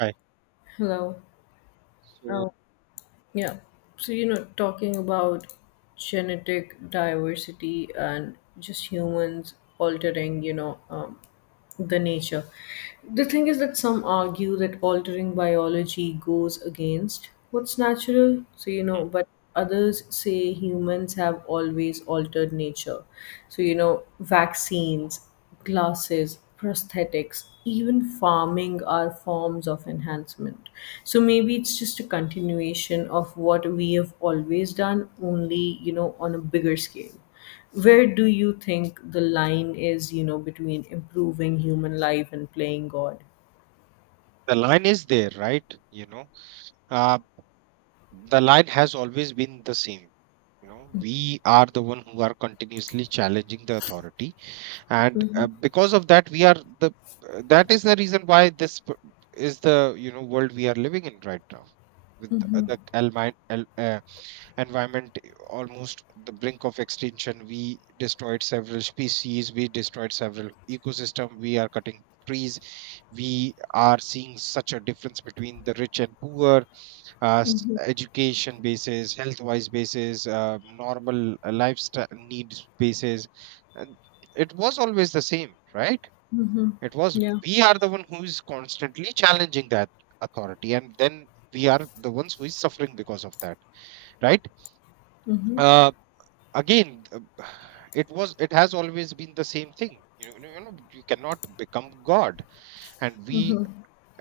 Right. Hello. So Oh, yeah. So, talking about genetic diversity and just humans altering, the nature. The thing is that some argue that altering biology goes against what's natural, so but others say humans have always altered nature. So, vaccines, glasses, prosthetics, even farming are forms of enhancement. So maybe it's just a continuation of what we have always done, only, on a bigger scale. Where do you think the line is, between improving human life and playing God? the line is there, right? You know, uh, the line has always been the same. You know, we are the one who are continuously challenging the authority, and because of that, we are the. That is the reason why is the, you know, world we are living in right now, with the environment, almost the brink of extinction. We destroyed several species, we destroyed several ecosystem, we are cutting trees, we are seeing such a difference between the rich and poor. Education basis, health wise basis, normal lifestyle needs basis. And it was always the same, right? It was, Yeah, we are the one who is constantly challenging that authority, and then we are the ones who is suffering because of that, right? Uh, Again, it was, it has always been the same thing. You know, you know you cannot become god, and we,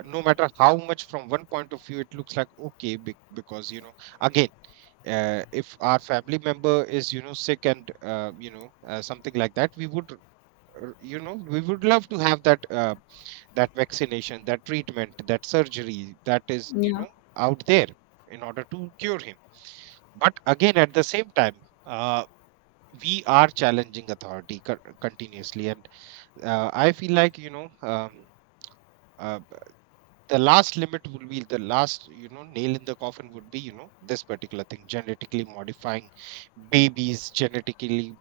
no matter how much from one point of view it looks like okay, because, you know, again, if our family member is, you know, sick and, you know, something like that, we would, you know, we would love to have that, that vaccination, that treatment, that surgery that is, you yeah. know, out there in order to cure him. But again, at the same time, uh, we are challenging authority continuously. And I feel like, you know, uh, b- the last limit will be the last, you know, nail in the coffin would be, you know, this particular thing, genetically modifying babies, genetically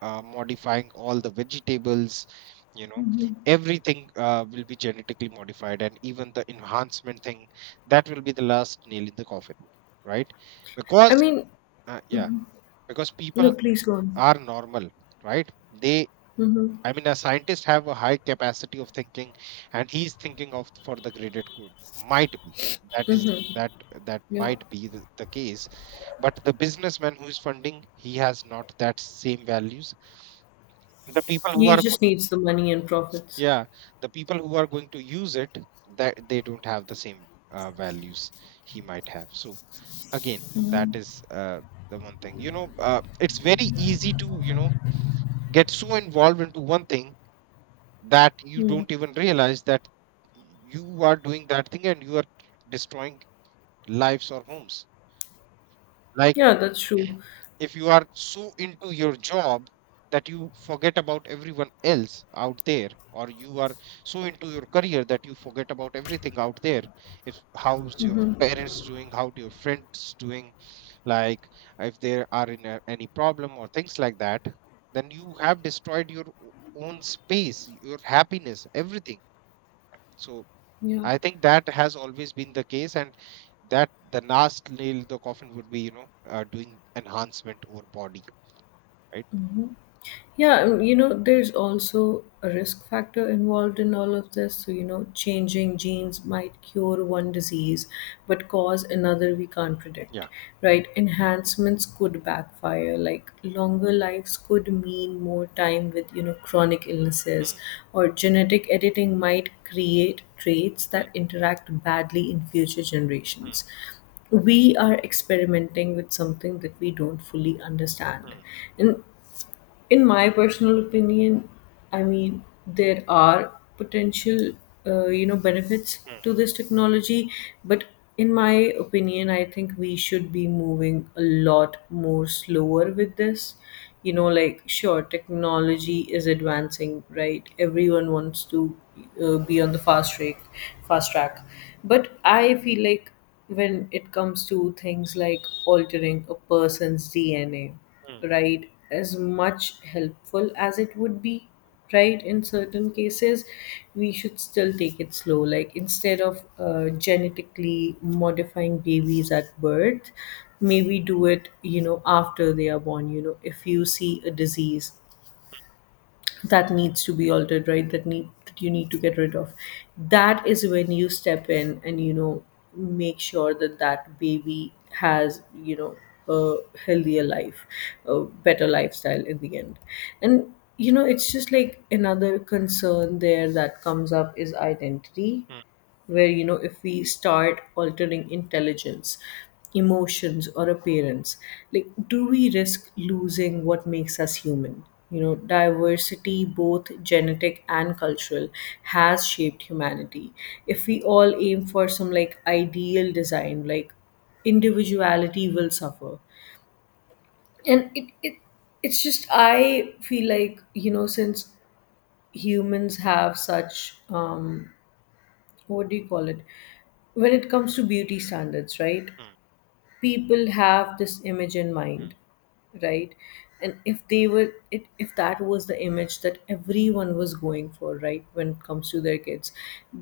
modifying all the vegetables, you know, everything will be genetically modified. And even the enhancement thing, that will be the last nail in the coffin, right? I Because mean, yeah, because people no, please go on. are normal, right? They, Hmm. I mean, a scientist have a high capacity of thinking, and he's thinking of for the graded good. Might be that is that, that Yeah. might be the case, but the businessman who is funding, he has not that same values. The people who He are just needs the money and profits. yeah, the people who are going to use it, that they don't have the same values he might have. So again, that is the one thing. You know, it's very easy to, you know, get so involved into one thing that you Hmm. don't even realize that you are doing that thing, and you are destroying lives or homes. Like, Yeah, that's true. if you are so into your job that you forget about everyone else out there, or you are so into your career that you forget about everything out there, if how's your parents doing, how do your friends doing, like if there are in a, any problem or things like that, then you have destroyed your own space, your happiness, everything. So Yeah. I think that has always been the case, and that the last nail in the coffin would be, you know, doing enhancement over body, right? Yeah, there's also a risk factor involved in all of this. So, changing genes might cure one disease but cause another we can't predict, Yeah. right? Enhancements could backfire, like longer lives could mean more time with, chronic illnesses, Hmm, or genetic editing might create traits that hmm, interact badly in future hmm, generations. We are experimenting with something that we don't fully understand, hmm, and in my personal opinion, I mean, there are potential, benefits hmm, to this technology, but in my opinion, I think we should be moving a lot more slower with this. You know, like, sure, technology is advancing, right? Everyone wants to be on the fast track, but I feel like when it comes to things like altering a person's DNA, hmm, right, as much helpful as it would be, right, in certain cases, we should still take it slow, like instead of genetically modifying babies at birth, maybe do it, after they are born. You know, if you see a disease that needs to be altered, right, that you need to get rid of, that is when you step in and, make sure that that baby has, a healthier life, a better lifestyle in the end. And, it's just like another concern there that comes up is identity, hmm, where, if we start altering intelligence, emotions or appearance, like do we risk losing what makes us human? You know, diversity, both genetic and cultural, has shaped humanity. If we all aim for some like ideal design, like individuality will suffer. And it it's just, I feel like, since humans have such um, what do you call it, when it comes to beauty standards, right? hmm, People have this image in hmm, mind, right? And if that was the image that everyone was going for, right, when it comes to their kids,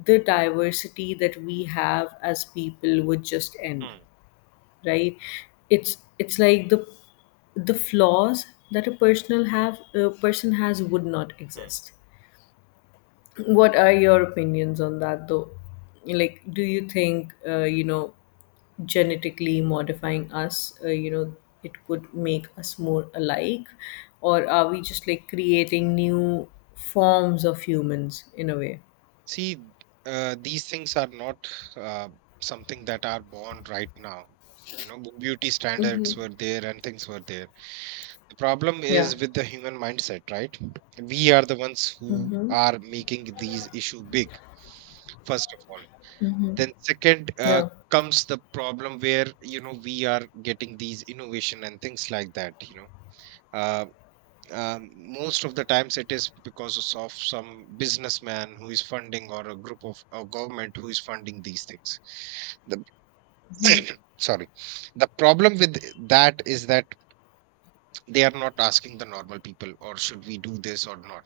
the diversity that we have as people would just end, hmm, right. It's like the flaws that a person has would not hmm. exist. What are your opinions on that though? Like do you think, genetically modifying us, it could make us more alike, or are we just like creating new forms of humans in a way? See, these things are not uh, something that are born right now. You know, beauty standards were there and things were there. The problem Yeah. is with the human mindset, right? We are the ones who Mm-hmm. are making these issue big, first of all. Then second, Yeah. comes the problem where, you know, we are getting these innovation and things like that. You know, uh, most of the times it is because of some businessman who is funding or a group of a government who is funding these things. The sorry, the problem with that is that they are not asking the normal people or should we do this or not.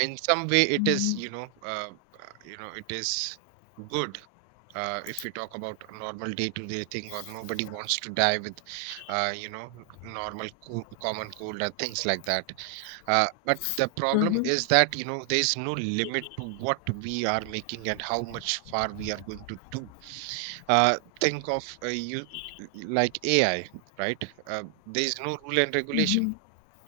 In some way, it is, you know, you know, it is good, if we talk about a normal day-to-day thing, or nobody wants to die with you know, normal common cold or things like that. But the problem Mm-hmm. is that, you know, there is no limit to what we are making and how much far we are going to do. Think of, you, like AI, right? There is no rule and regulation.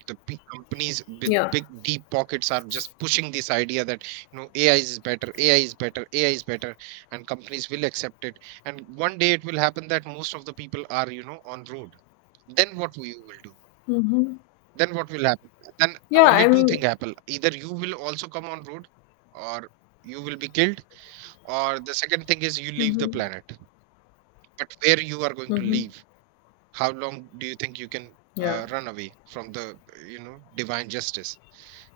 The big companies with Yeah. big deep pockets are just pushing this idea that, you know, AI is better, AI is better, ai is better, and companies will accept it. And one day it will happen that most of the people are, you know, on road. Then what we will do? Mm-hmm. Then what will happen? Then Yeah, only I two mean, things happen: either you will also come on road, or you will be killed, or the second thing is you leave the mm-hmm. planet. But where you are going to Mm-hmm. leave? How long do you think you can Yeah, run away from the, you know, divine justice?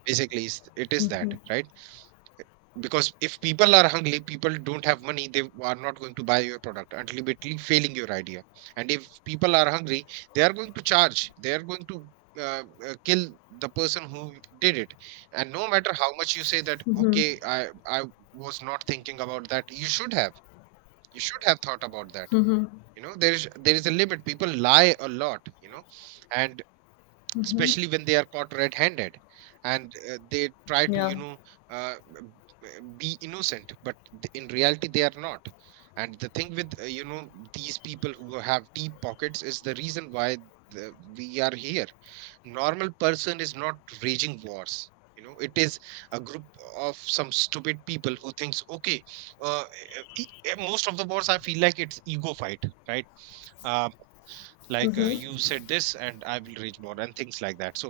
Basically, it is that, right? Because if people are hungry, people don't have money, they are not going to buy your product, ultimately failing your idea. And if people are hungry, they are going to charge, they are going to kill the person who did it. And no matter how much you say that, okay, I was not thinking about that, you should have thought about that. You know, there is a limit. People lie a lot, you know, and especially when they are caught red-handed, and they try to, yeah. you know, uh, be innocent, but in reality they are not. And the thing with, you know, these people who have deep pockets, is the reason why we are here. Normal person is not raging wars. You know, it is a group of some stupid people who thinks, okay, uh, most of the wars I feel like it's ego fight, right? uh, like, you said this and I will rage more and things like that. So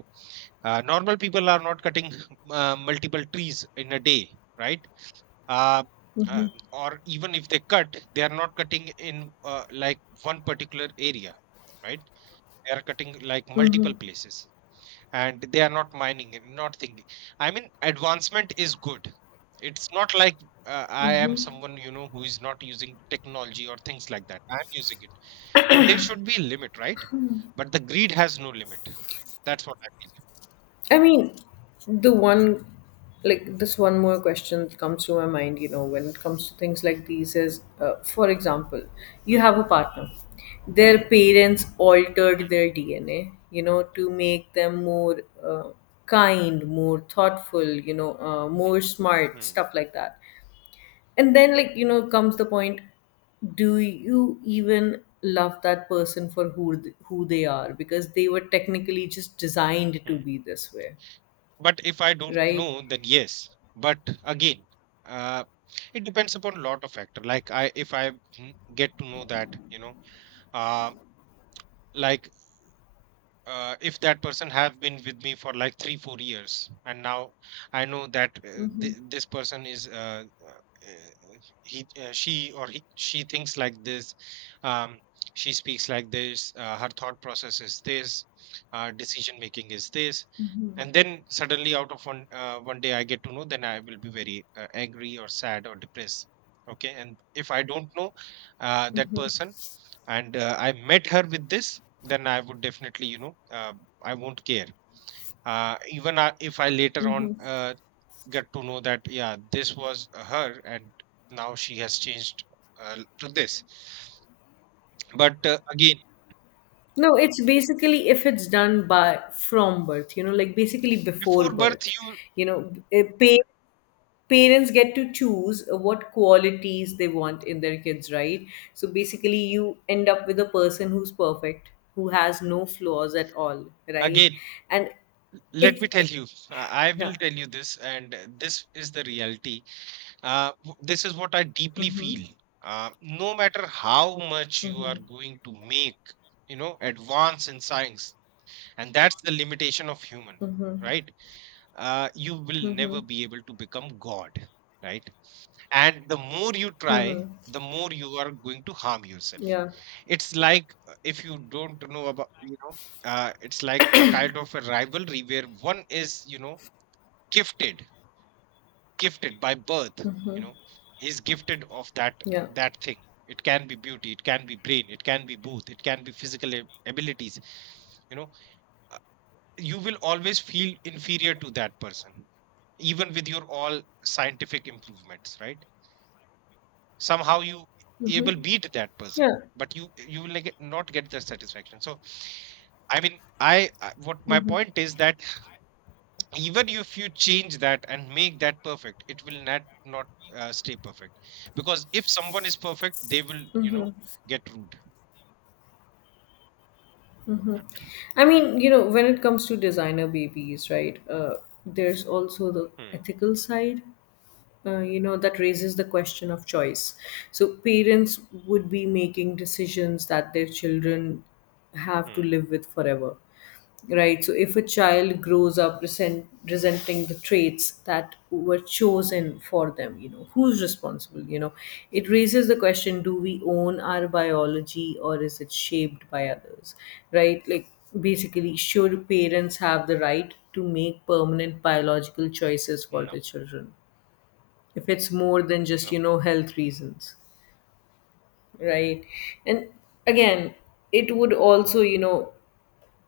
normal people are not cutting multiple trees in a day, right? uh, uh, or even if they cut, they are not cutting in, like, one particular area, right? They are cutting like multiple places. And they are not mining and not thinking. I mean, advancement is good. It's not like I am someone, you know, who is not using technology or things like that. I'm using it. But there should be a limit, right? But the greed has no limit. That's what I feel. I mean, the one, like this one more question that comes to my mind, when it comes to things like these is, for example, you Hmm, have a partner. Their parents altered hmm, their DNA, to make them more kind, more thoughtful, hmm, more smart, hmm. stuff like that. And then, like, comes the point, do you even love that person for who they are? Because they were technically just designed to Hmm. be this way, But if I don't right? know, then yes. But again, uh, it depends upon lot of factor. Like, if I get to know that, you know, uh, like, if that person have been with me for like 3-4 years, and now I know that, Hmm. This person is, he she or she thinks like this, um, she speaks like this, her thought process is this, decision making is this. And then suddenly out of one day I get to know, then I will be very, angry or sad or depressed. Okay. And if I don't know, that person, and, I met her with this, then I would definitely, you know, I won't care. Even I, if I later on, get to know that, yeah, this was her, and now she has changed, to this. But again, No, it's basically if it's done by from birth, like basically before before birth, birth, you you know, eh, pa- parents get to choose what qualities they want in their kids, right? So basically, you end up with a person who's perfect, who has no flaws at all, right? again, And let it's me tell it- you, I will yeah, tell you this, and this is the reality. This is what I deeply mm-hmm, feel. No matter how much you mm-hmm, are going to make, you know, advance in science, and that's the limitation of human, mm-hmm, right? You will mm-hmm, never be able to become god, right? And the more you try, the more you are going to harm yourself. yeah, It's like, if you don't know about, you know, it's like a kind of a rivalry where one is, you know, gifted, gifted by birth, you know, is gifted of that yeah, that thing. It can be beauty, it can be brain, it can be both, it can be physical abilities, you know. You will always feel inferior to that person, even with your all scientific improvements, right? Somehow you able beat that person, yeah. but you will, like, not get the satisfaction. So I mean, what my point is that, even if you change that and make that perfect, it will not stay perfect. Because if someone is perfect, they will, you know, get rude. I mean, when it comes to designer babies, right? There's also the Hmm, ethical side. You know that raises the question of choice. So parents would be making decisions that their children have to hmm. live with forever, right? So if a child grows up resenting the traits that were chosen for them, who's responsible? You know, it raises the question: do we own our biology, or is it shaped by others? Right? Like basically, should parents have the right to make permanent biological choices for No, their children if it's more than just, no, health reasons? Right, and again, it would also,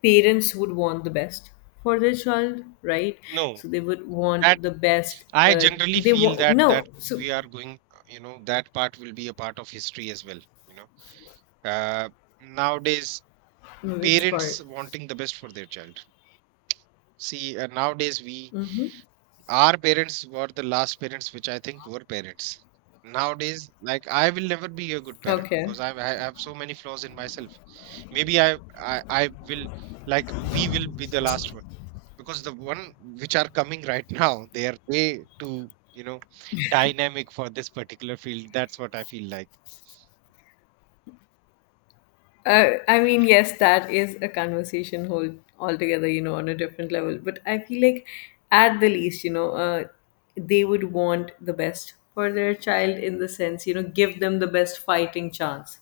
parents would want the best for their child, right? no. So they would That want the best, I generally they feel want. that No, so we are going, you know, that part will be a part of history as well. You know, uh, nowadays no, which parents part? wanting the best for their child. See, nowadays we, Hmm, our parents were the last parents which I think were parents. Nowadays, like I will never be a good parent, okay. because I have so many flaws in myself. Maybe I, I will, like, we will be the last one, because the one which are coming right now, they are way too, you know, dynamic for this particular field. That's what I feel like. I mean, yes, that is a conversation whole altogether, on a different level. But I feel like, at the least, they would want the best for their child in the sense, give them the best fighting chance,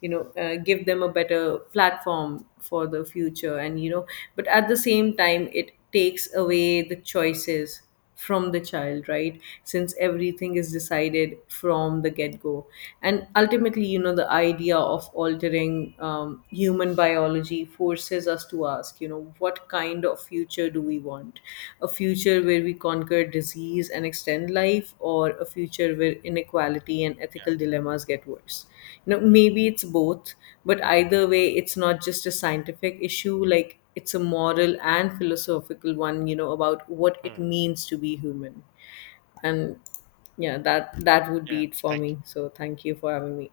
give them a better platform for the future. And, but at the same time, it takes away the choices from the child, right, since everything is decided from the get-go. And ultimately, you know, the idea of altering human biology forces us to ask, you know, what kind of future do we want? A future where we conquer disease and extend life, or a future where inequality and ethical dilemmas get worse? You know, maybe it's both, but either way it's not just a scientific issue, like it's a moral and philosophical one, you know, about what it Hmm. means to be human. And yeah, that would Yeah. be it for Thank me, you. so thank you for having me.